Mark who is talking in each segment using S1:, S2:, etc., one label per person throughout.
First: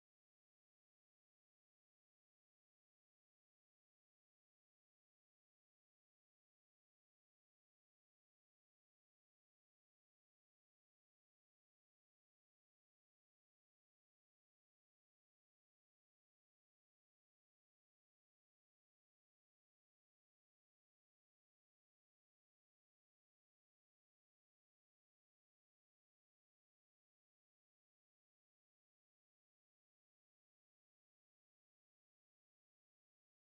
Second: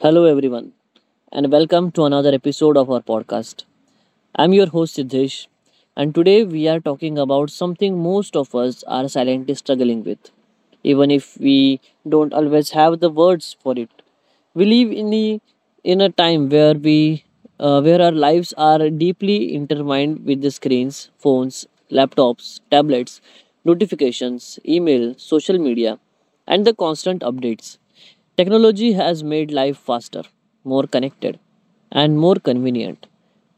S1: Hello, everyone, and welcome to another episode of our podcast. I'm your host, Siddhesh, and today we are talking about something most of us are silently struggling with, even if we don't always have the words for it. We live in, the, in a time where, we, where our lives are deeply intertwined with the screens, phones, laptops, tablets, notifications, email, social media, and the constant updates. Technology has made life faster, more connected, and more convenient.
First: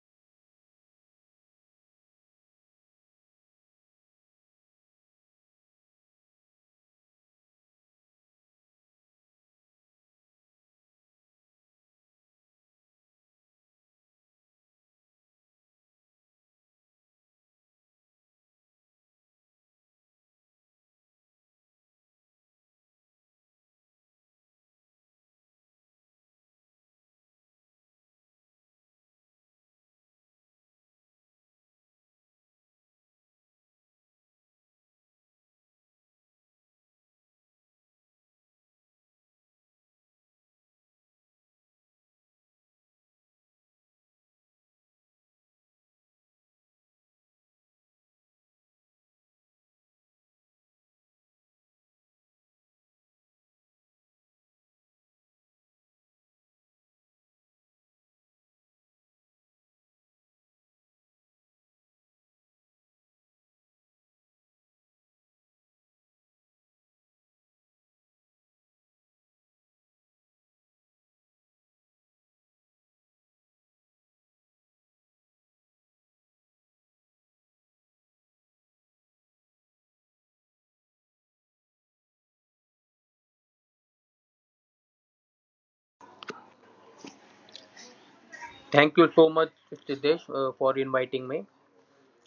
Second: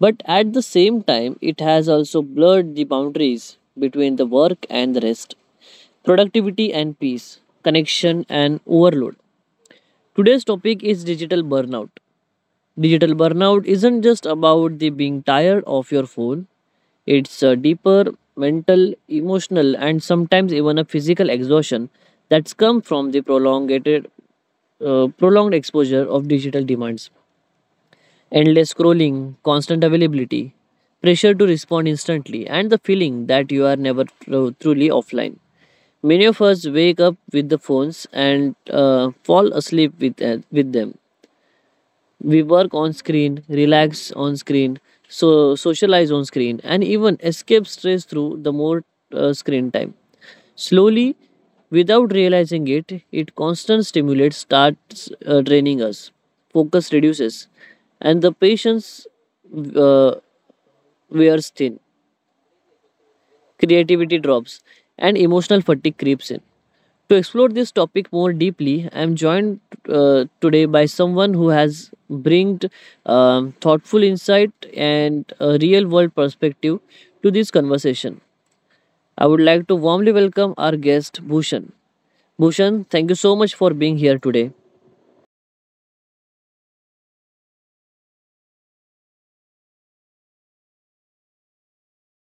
S1: But at the same time, it has also blurred the boundaries between the work and the rest, productivity and peace, connection and overload. Today's topic is digital burnout. Digital burnout isn't just about the being tired of your phone. It's a deeper mental, emotional, and sometimes even a physical exhaustion that's come from the prolonged exposure of digital demands. Endless scrolling, constant availability, pressure to respond instantly, and the feeling that you are never truly offline. Many of us wake up with the phones and fall asleep with them. We work on screen, relax on screen, so socialize on screen, and even escape stress through the more screen time. Slowly, without realizing it, it constant stimulate starts draining us. Focus reduces, and the patience uh, wears thin. Creativity drops, and emotional fatigue creeps in. To explore this topic more deeply, I am joined today by someone who has bringed thoughtful insight and a real-world perspective to this conversation. I would like to warmly welcome our guest, Bhushan. Bhushan, thank you so much for being here today.
S2: Thank you so much, Siddhesh, for inviting me.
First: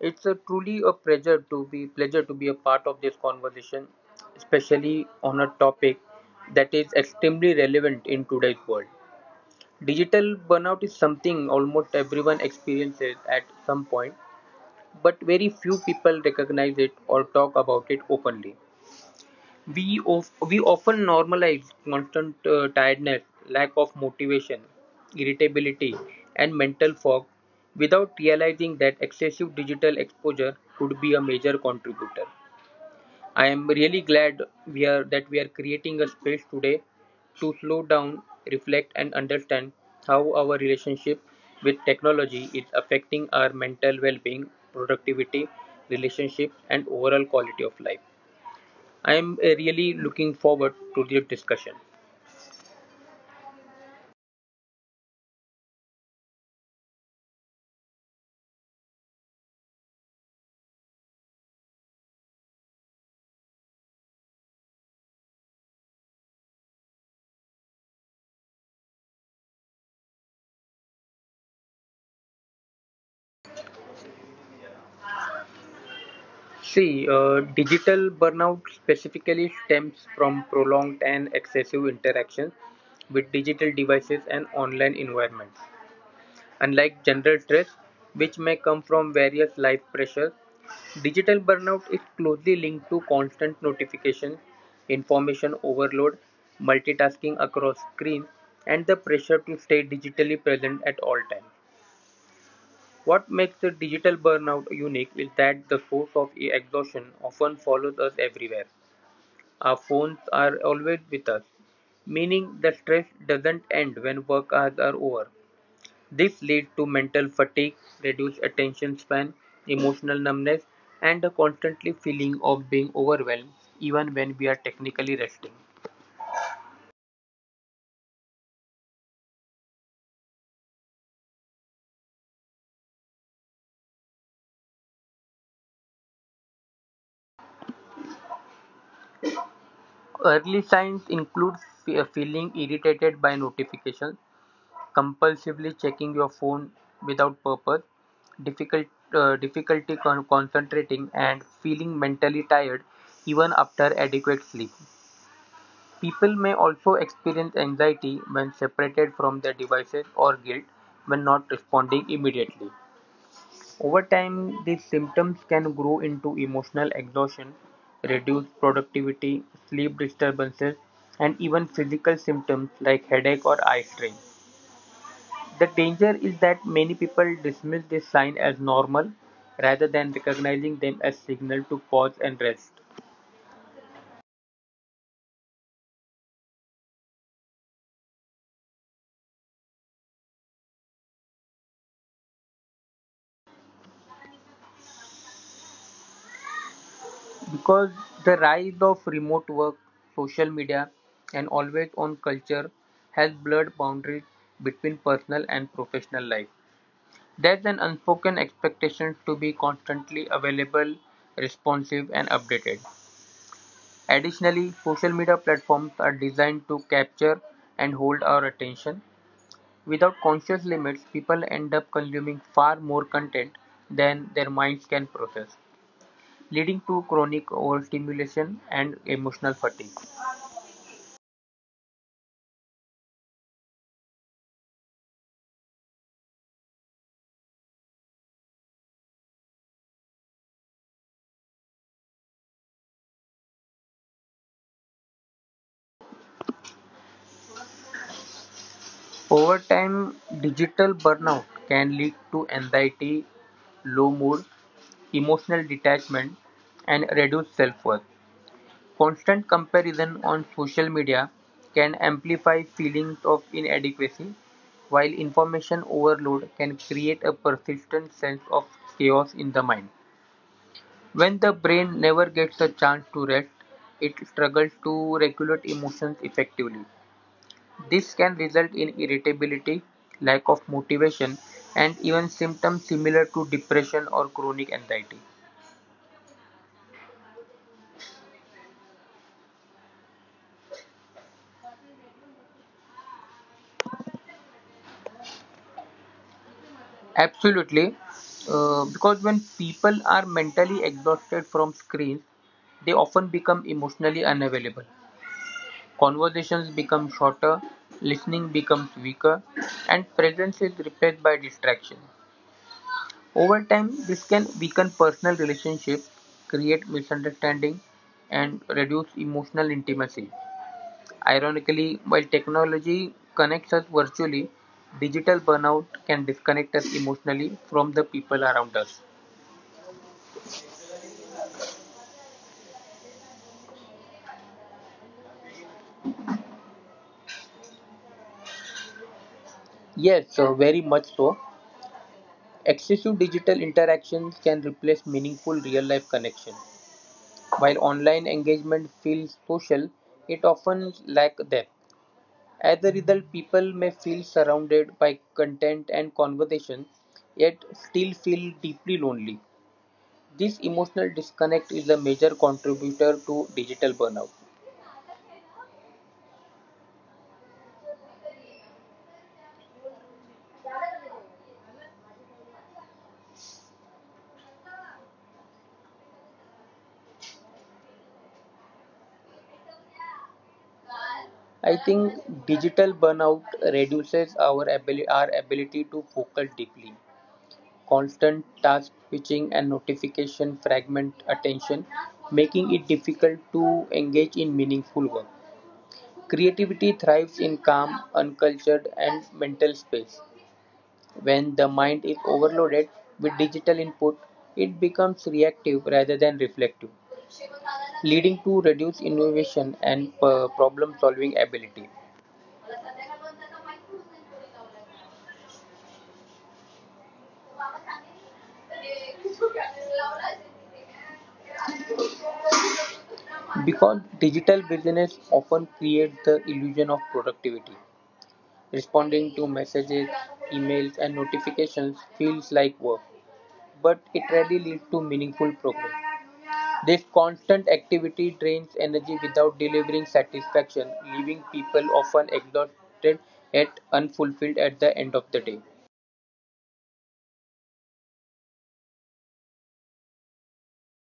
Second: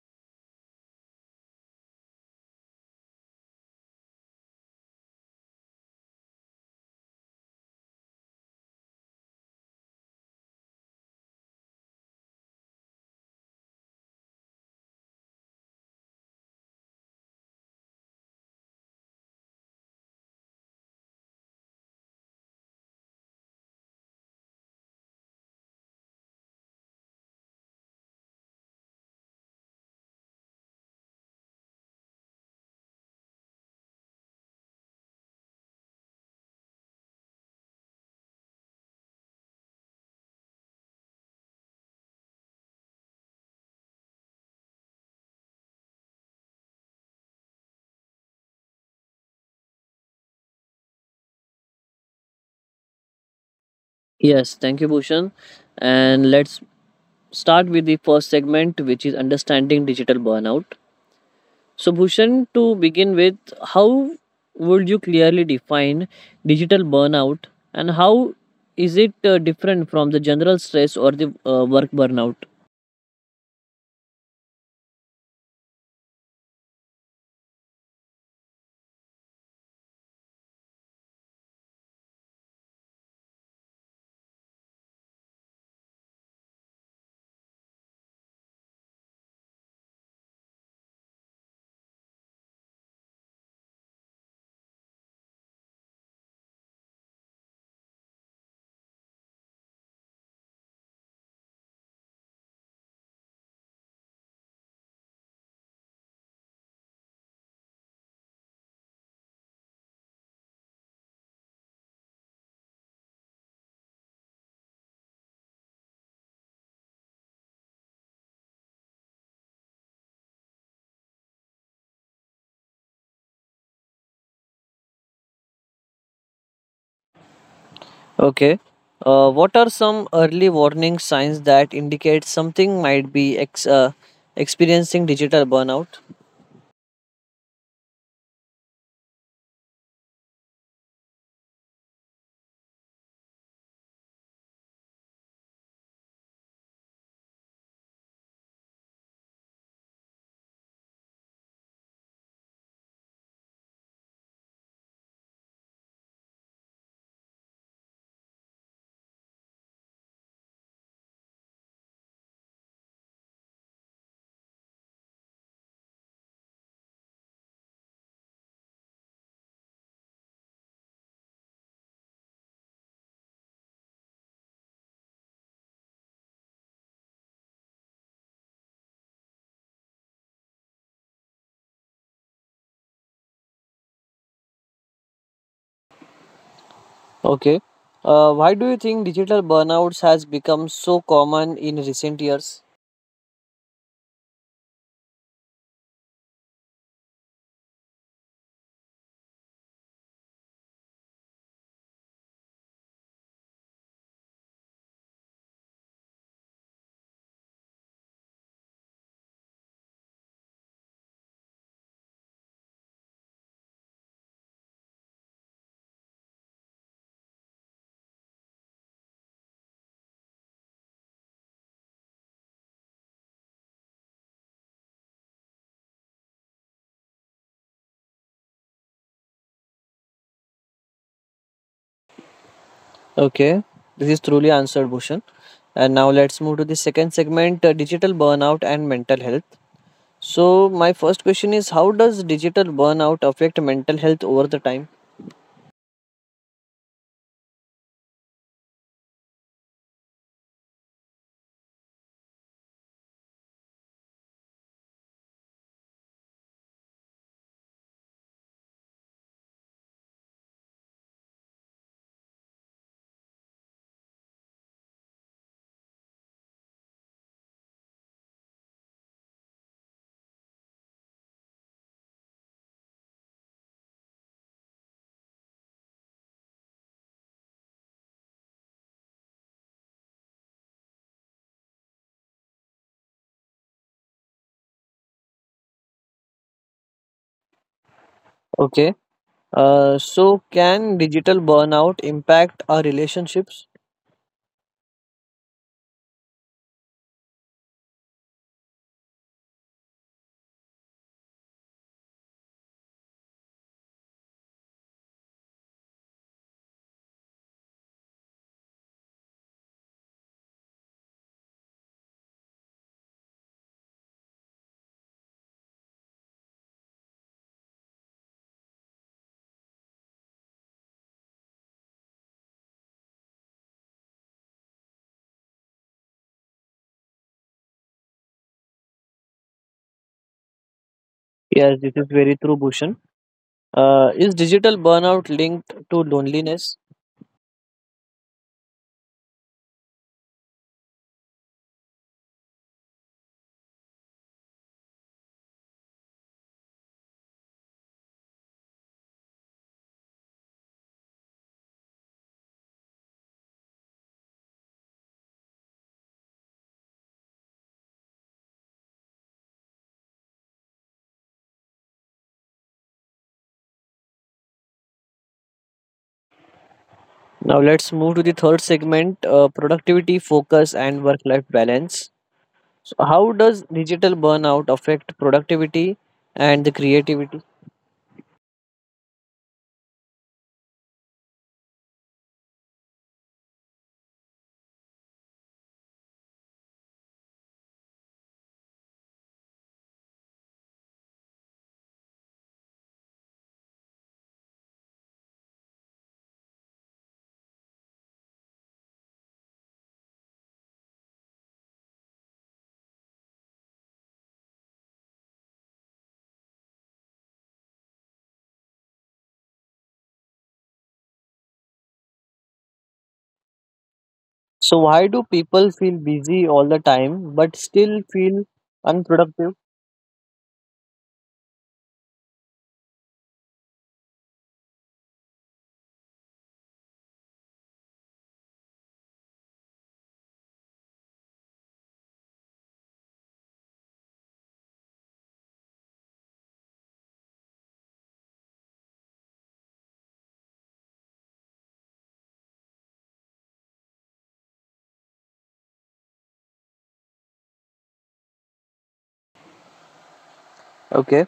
S2: It's a truly a pleasure to be a part of this conversation, especially on a topic that is extremely relevant in today's world. Digital burnout is something almost everyone experiences at some point, but very few people recognize it or talk about it openly. We often normalize constant tiredness, lack of motivation, irritability, and mental fog without realizing that excessive digital exposure could be a major contributor. I am really glad we are that we are creating a space today to slow down, reflect, and understand how our relationship with technology is affecting our mental well-being, productivity, relationships, and overall quality of life. I'm really looking forward to this discussion.
S1: Yes, thank you, Bhushan. And let's start with the first segment, which is understanding digital burnout. So, Bhushan, to begin with, how would you clearly define digital burnout and how is it different from the general stress or the work burnout?
S2: See, digital burnout specifically stems from prolonged and excessive interactions with digital devices and online environments. Unlike general stress, which may come from various life pressures, digital burnout is closely linked to constant notification, information overload, multitasking across screens, and the pressure to stay digitally present at all times. What makes the digital burnout unique is that the source of exhaustion often follows us everywhere. Our phones are always with us, meaning the stress doesn't end when work hours are over. This leads to mental fatigue, reduced attention span, emotional numbness, and a constantly feeling of being overwhelmed even when we are technically resting.
S1: Okay. What are some early warning signs that indicate something might be experiencing digital burnout?
S2: Early signs include feeling irritated by notifications, compulsively checking your phone without purpose, difficult, difficulty concentrating, and feeling mentally tired even after adequate sleep. People may also experience anxiety when separated from their devices or guilt when not responding immediately. Over time, these symptoms can grow into emotional exhaustion, reduced productivity, sleep disturbances, and even physical symptoms like headache or eye strain. The danger is that many people dismiss this sign as normal rather than recognizing them as signal to pause and rest.
S1: Okay. Why do you think digital burnouts has become so common in recent years?
S2: Because the rise of remote work, social media, and always-on culture has blurred boundaries between personal and professional life. There's an unspoken expectation to be constantly available, responsive, and updated. Additionally, social media platforms are designed to capture and hold our attention. Without conscious limits, people end up consuming far more content than their minds can process leading to chronic overstimulation and emotional fatigue.
S1: Okay, this is truly answered, Bhushan. And now let's move to the second segment, digital burnout and mental health. So, my first question is how does digital burnout affect mental health over the time?
S2: Over time, digital burnout can lead to anxiety, low mood, emotional detachment, and reduced self worth. Constant comparison on social media can amplify feelings of inadequacy, while information overload can create a persistent sense of chaos in the mind. When the brain never gets a chance to rest, it struggles to regulate emotions effectively. This can result in irritability, lack of motivation, and even symptoms similar to depression or chronic anxiety.
S1: Okay, so can digital burnout impact our relationships?
S2: Absolutely, because when people are mentally exhausted from screens, they often become emotionally unavailable. Conversations become shorter, listening becomes weaker, and presence is replaced by distraction. Over time, this can weaken personal relationships, create misunderstanding, and reduce emotional intimacy. Ironically, while technology connects us virtually, digital burnout can disconnect us emotionally from the people around us.
S1: Yes, this is very true, Bhushan. Is digital burnout linked to loneliness?
S2: Yes, so very much so. Excessive digital interactions can replace meaningful real life connection. While online engagement feels social, it often lacks depth. As a result, people may feel surrounded by content and conversation, yet still feel deeply lonely. This emotional disconnect is a major contributor to digital burnout.
S1: Now, let's move to the third segment, productivity, focus, and work life balance. So how does digital burnout affect productivity and the creativity?
S2: I think digital burnout reduces our ability to focus deeply. Constant task switching and notification fragment attention, making it difficult to engage in meaningful work. Creativity thrives in calm, uncultured, and mental space. When the mind is overloaded with digital input, it becomes reactive rather than reflective, leading to reduced innovation and problem-solving ability.
S1: So why do people feel busy all the time but still feel unproductive?
S2: Because digital business often creates the illusion of productivity. Responding to messages, emails, and notifications feels like work, but it rarely leads to meaningful progress. This constant activity drains energy without delivering satisfaction, leaving people often exhausted yet unfulfilled at the end of the day.
S1: Okay.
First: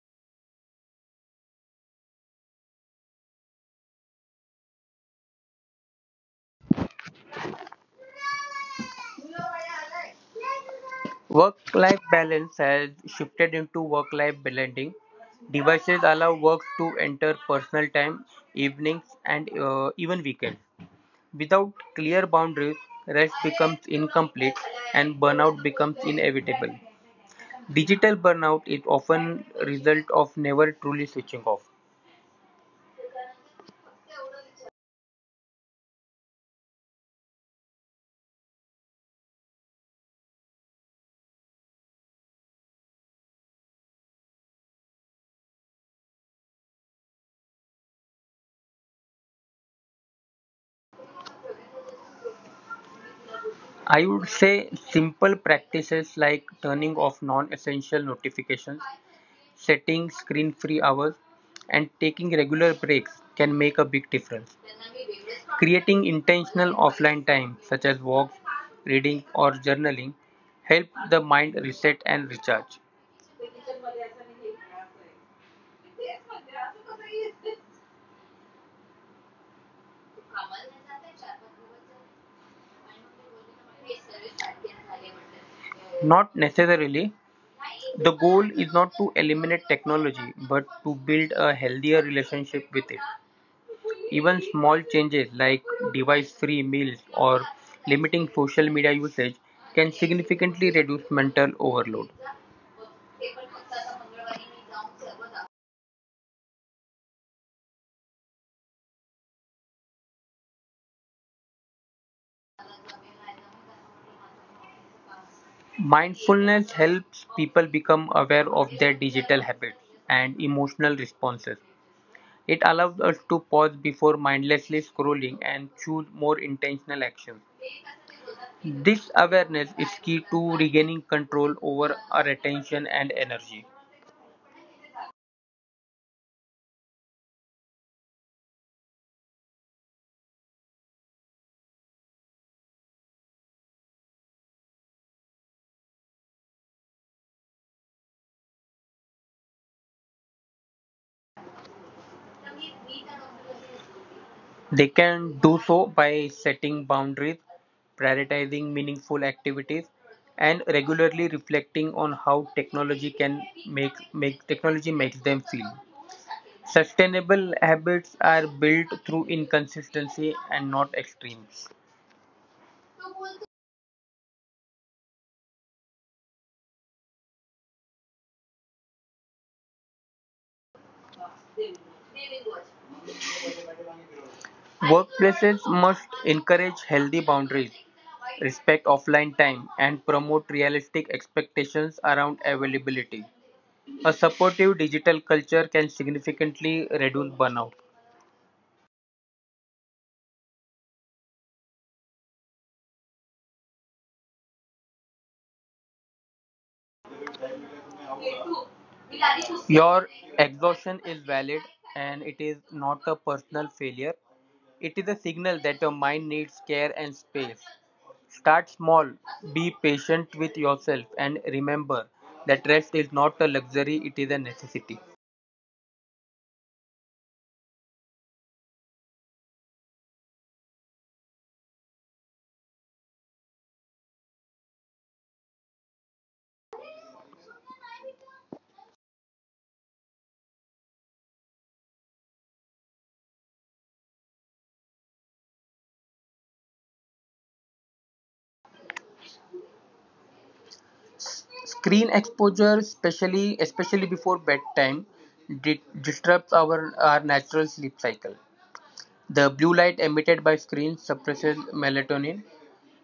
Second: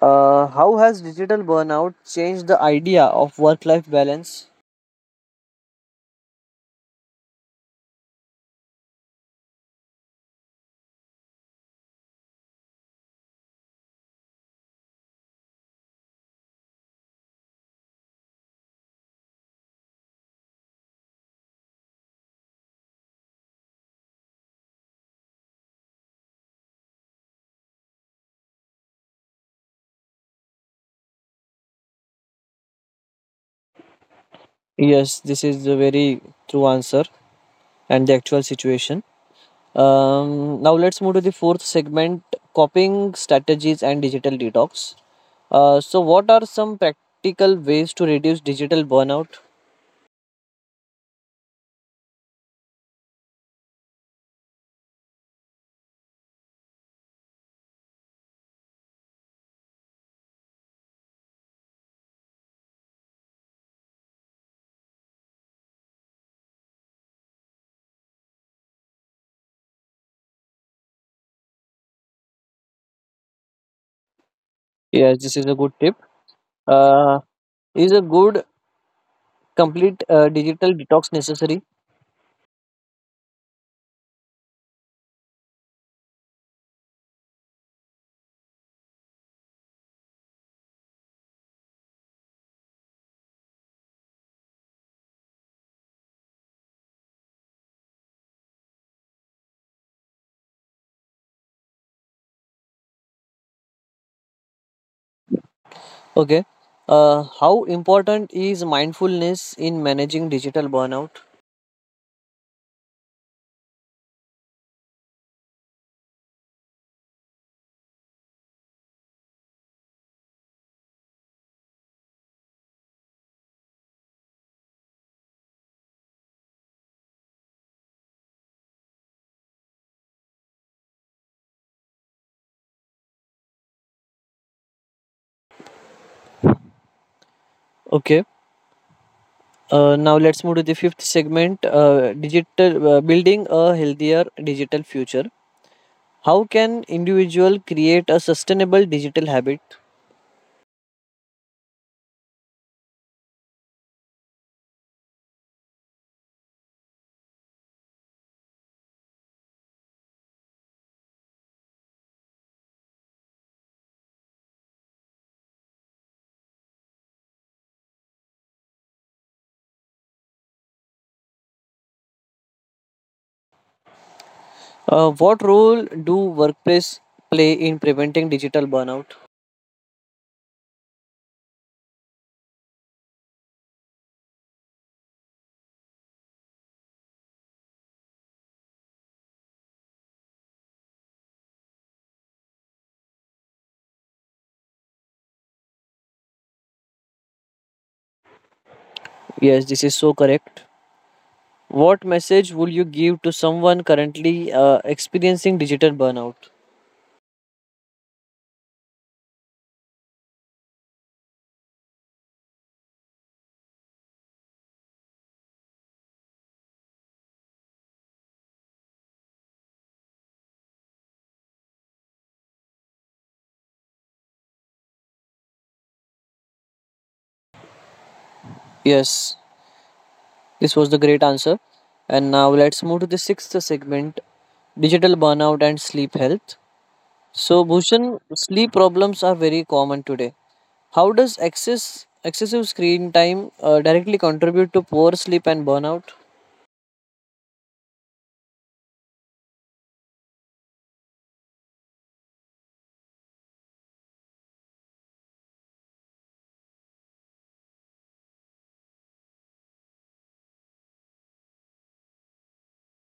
S1: How has digital burnout changed the idea of work-life balance?
S2: Work-life balance has shifted into work-life blending. Devices allow work to enter personal time, evenings, and even weekends. Without clear boundaries, rest becomes incomplete and burnout becomes inevitable. Digital burnout is often result of never truly switching off.
S1: Yes, this is the very true answer and the actual situation. Now let's move to the fourth segment: coping strategies and digital detox. So what are some practical ways to reduce digital burnout?
S2: I would say simple practices like turning off non-essential notifications, setting screen-free hours, and taking regular breaks can make a big difference. Creating intentional offline time, such as walks, reading, or journaling, help the mind reset and recharge.
S1: Yes, this is a good tip. Uh, is a good complete digital detox necessary?
S2: Not necessarily, the goal is not to eliminate technology, but to build a healthier relationship with it. Even small changes like device free meals or limiting social media usage can significantly reduce mental overload.
S1: Okay. How important is mindfulness in managing digital burnout?
S2: Mindfulness helps people become aware of their digital habits and emotional responses. It allows us to pause before mindlessly scrolling and choose more intentional actions. This awareness is key to regaining control over our attention and energy.
S1: Okay. Now let's move to the fifth segment: digital building a healthier digital future. How can individual create a sustainable digital habit?
S2: They can do so by setting boundaries, prioritizing meaningful activities, and regularly reflecting on how technology makes them feel. Sustainable habits are built through inconsistency and not extremes.
S1: What role do workplace play in preventing digital burnout?
S2: Workplaces must encourage healthy boundaries, respect offline time, and promote realistic expectations around availability. A supportive digital culture can significantly reduce burnout.
S1: Yes, this is so correct. What message would you give to someone currently experiencing digital burnout?
S2: Your exhaustion is valid and it is not a personal failure. It is a signal that your mind needs care and space. Start small, be patient with yourself, and remember that rest is not a luxury, it is a necessity.
S1: Yes, this was the great answer. And now let's move to the sixth segment, digital burnout and sleep health. So, Bhushan, sleep problems are very common today. How does excessive screen time directly contribute to poor sleep and burnout?
S2: Screen exposure, especially before bedtime, di- disrupts our natural sleep cycle. The blue light emitted by screens suppresses melatonin,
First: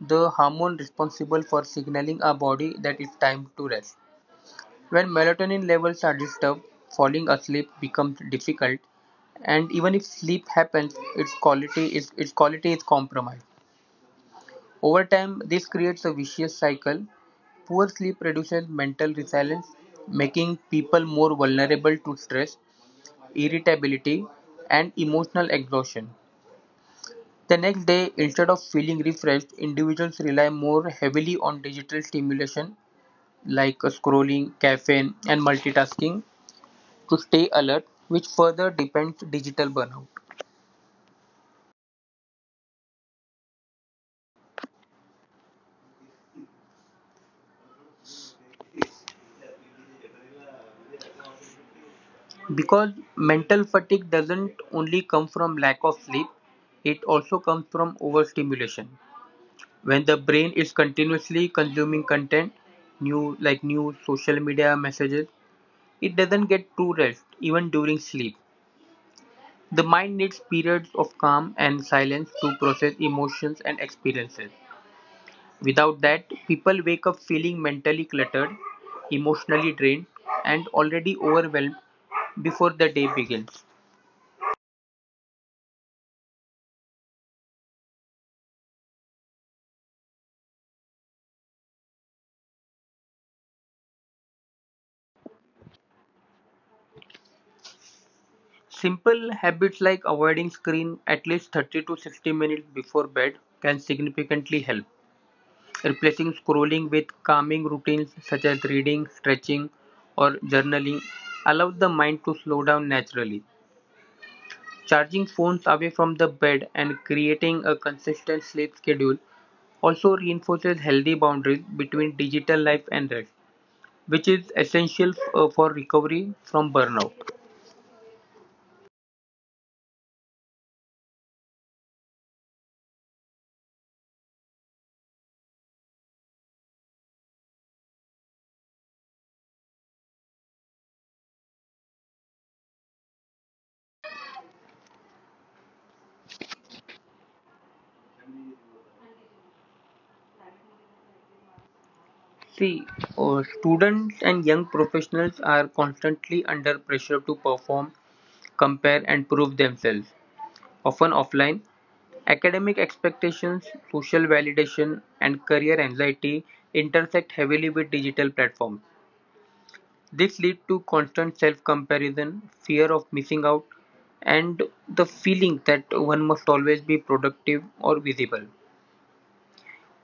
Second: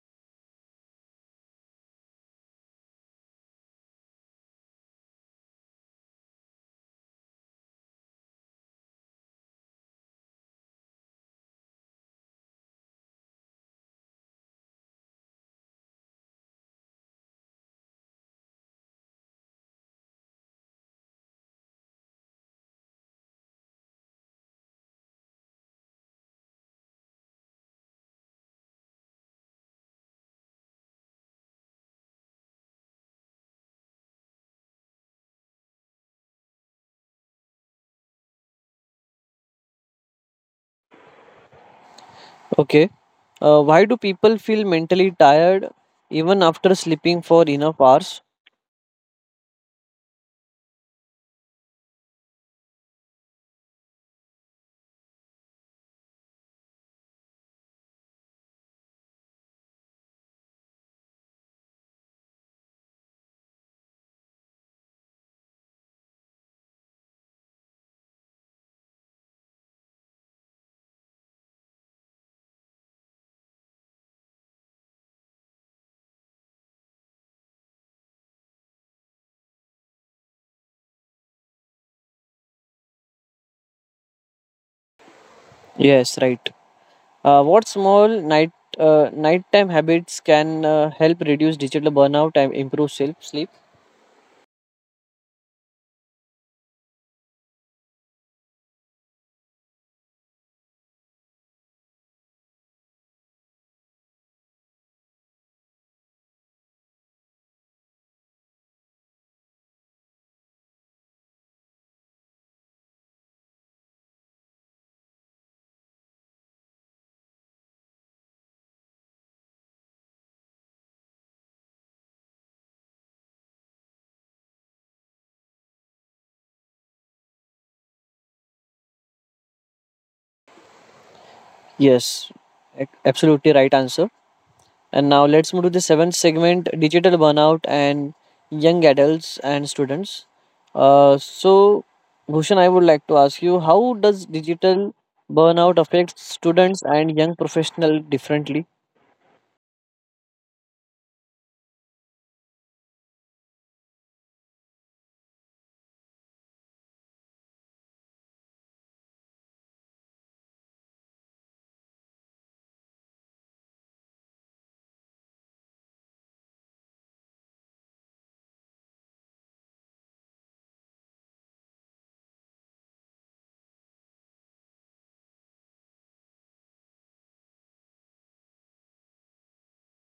S2: the hormone responsible for signaling our body that it's time to rest. When melatonin levels are disturbed, falling asleep becomes difficult, and even if sleep happens, its quality is compromised. Over time, this creates a vicious cycle. Poor sleep reduces mental resilience, making people more vulnerable to stress, irritability, and emotional exhaustion. The next day, instead of feeling refreshed, individuals rely more heavily on digital stimulation like scrolling, caffeine, and multitasking to stay alert, which further depends digital burnout.
S1: Okay. Why do people feel mentally tired even after sleeping for enough hours?
S2: Because mental fatigue doesn't only come from lack of sleep, it also comes from overstimulation. When the brain is continuously consuming content, new social media messages, it doesn't get true rest even during sleep. The mind needs periods of calm and silence to process emotions and experiences. Without that, people wake up feeling mentally cluttered, emotionally drained, and already overwhelmed before the day begins.
S1: Yes, right. What small nighttime habits can help reduce digital burnout and improve self sleep?
S2: Simple habits like avoiding screen at least 30 to 60 minutes before bed can significantly help. Replacing scrolling with calming routines such as reading, stretching, or journaling allows the mind to slow down naturally. Charging phones away from the bed and creating a consistent sleep schedule also reinforces healthy boundaries between digital life and rest, which is essential for recovery from burnout.
S1: Yes, absolutely right answer. And now let's move to the seventh segment: digital burnout and young adults and students. So, Bhushan, I would like to ask you: how does digital burnout affect students and young professional differently?
S2: See, students and young professionals are constantly under pressure to perform, compare, and prove themselves, often offline. Academic expectations, social validation, and career anxiety intersect heavily with digital platforms. This leads to constant self-comparison, fear of missing out, and the feeling that one must always be productive or visible.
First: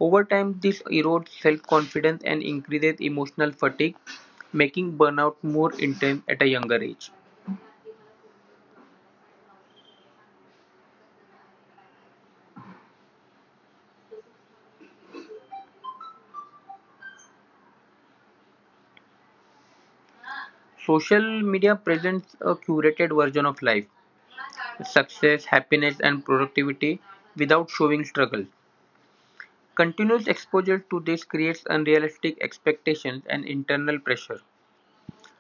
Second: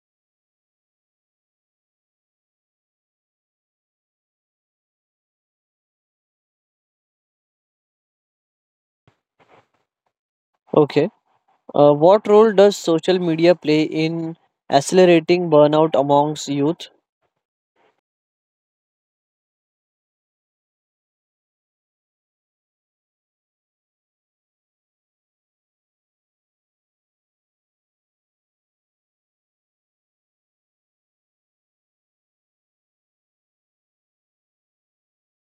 S2: Over time, this erodes self-confidence and increases emotional fatigue, making burnout more intense at a younger age.
S1: Okay. What role does social media play in accelerating burnout amongst youth?
S2: Social media presents a curated version of life, success, happiness, and productivity without showing struggle. Continuous exposure to this creates unrealistic expectations and internal pressure.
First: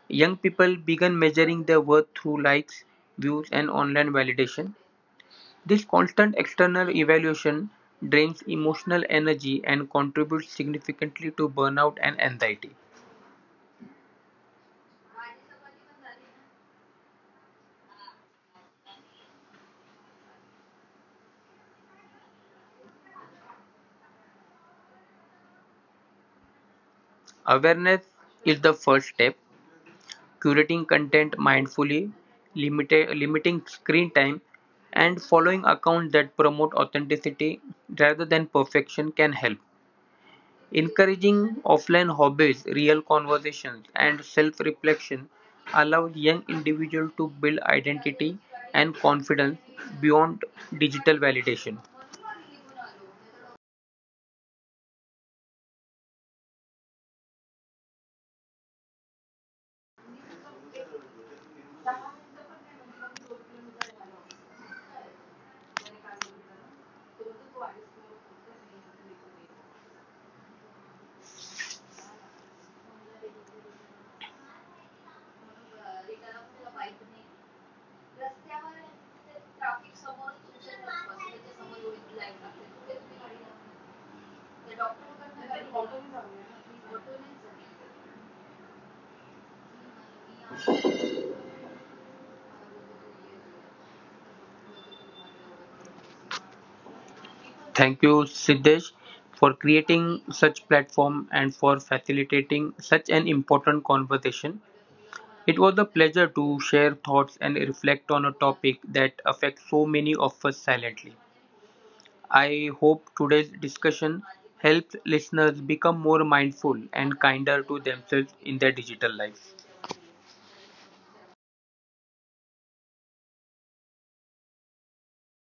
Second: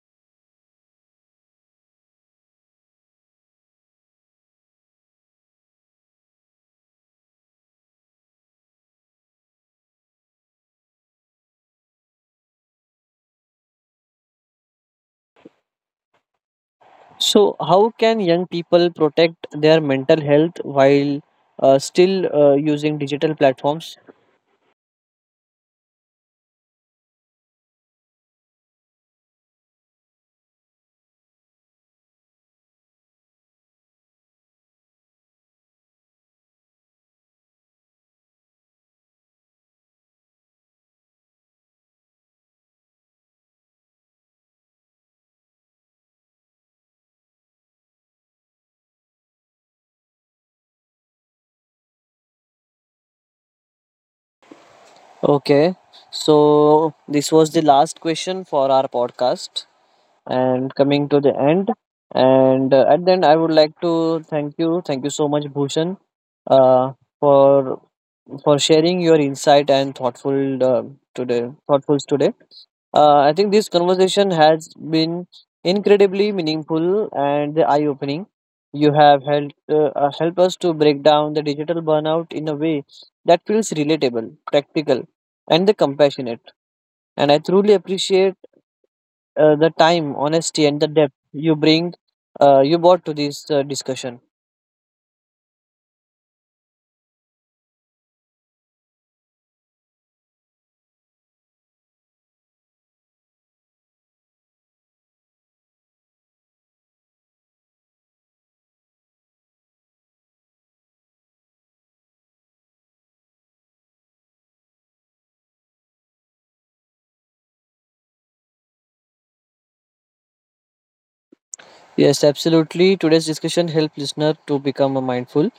S2: Young people began measuring their worth through likes, views, and online validation. This constant external evaluation drains emotional energy and contributes significantly to burnout and anxiety.
S1: So, how can young people protect their mental health while still using digital platforms?
S2: Awareness is the first step. Curating content mindfully, limiting screen time, and following accounts that promote authenticity rather than perfection can help. Encouraging offline hobbies, real conversations, and self-reflection allows young individuals to build identity and confidence beyond digital validation.
S1: Okay, so this was the last question for our podcast, and coming to the end. And at the end, I would like to thank you. Thank you so much, Bhushan, uh, for for sharing your insight and thoughtful today thoughtfuls today. I think this conversation has been incredibly meaningful and eye-opening. You have helped help us to break down the digital burnout in a way that feels relatable, practical, and the compassionate. And I truly appreciate the time, honesty, and the depth you brought to this discussion.
S2: Thank you, Siddesh, for creating such platform and for facilitating such an important conversation. It was a pleasure to share thoughts and reflect on a topic that affects so many of us silently. I hope today's discussion helps listeners become more mindful and kinder to themselves in their digital lives.
S1: Yes, absolutely. Today's discussion helped listener to become a mindful.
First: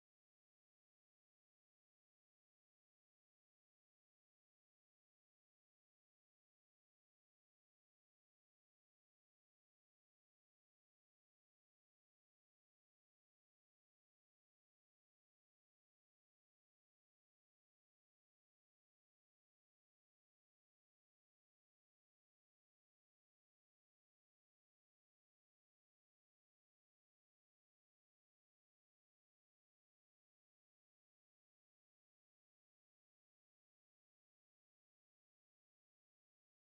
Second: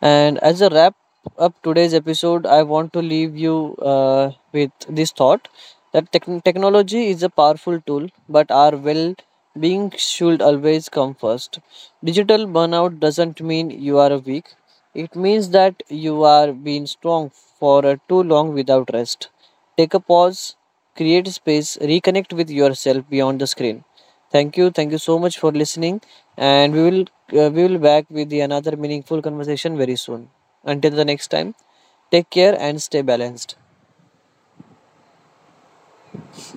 S1: And as a wrap up today's episode, I want to leave you with this thought that technology is a powerful tool, but our well being should always come first. Digital burnout doesn't mean you are weak. It means that you are being strong for too long without rest. Take a pause, create space, reconnect with yourself beyond the screen. Thank you. Thank you so much for listening. And we will back with the another meaningful conversation very soon. Until the next time, take care and stay balanced.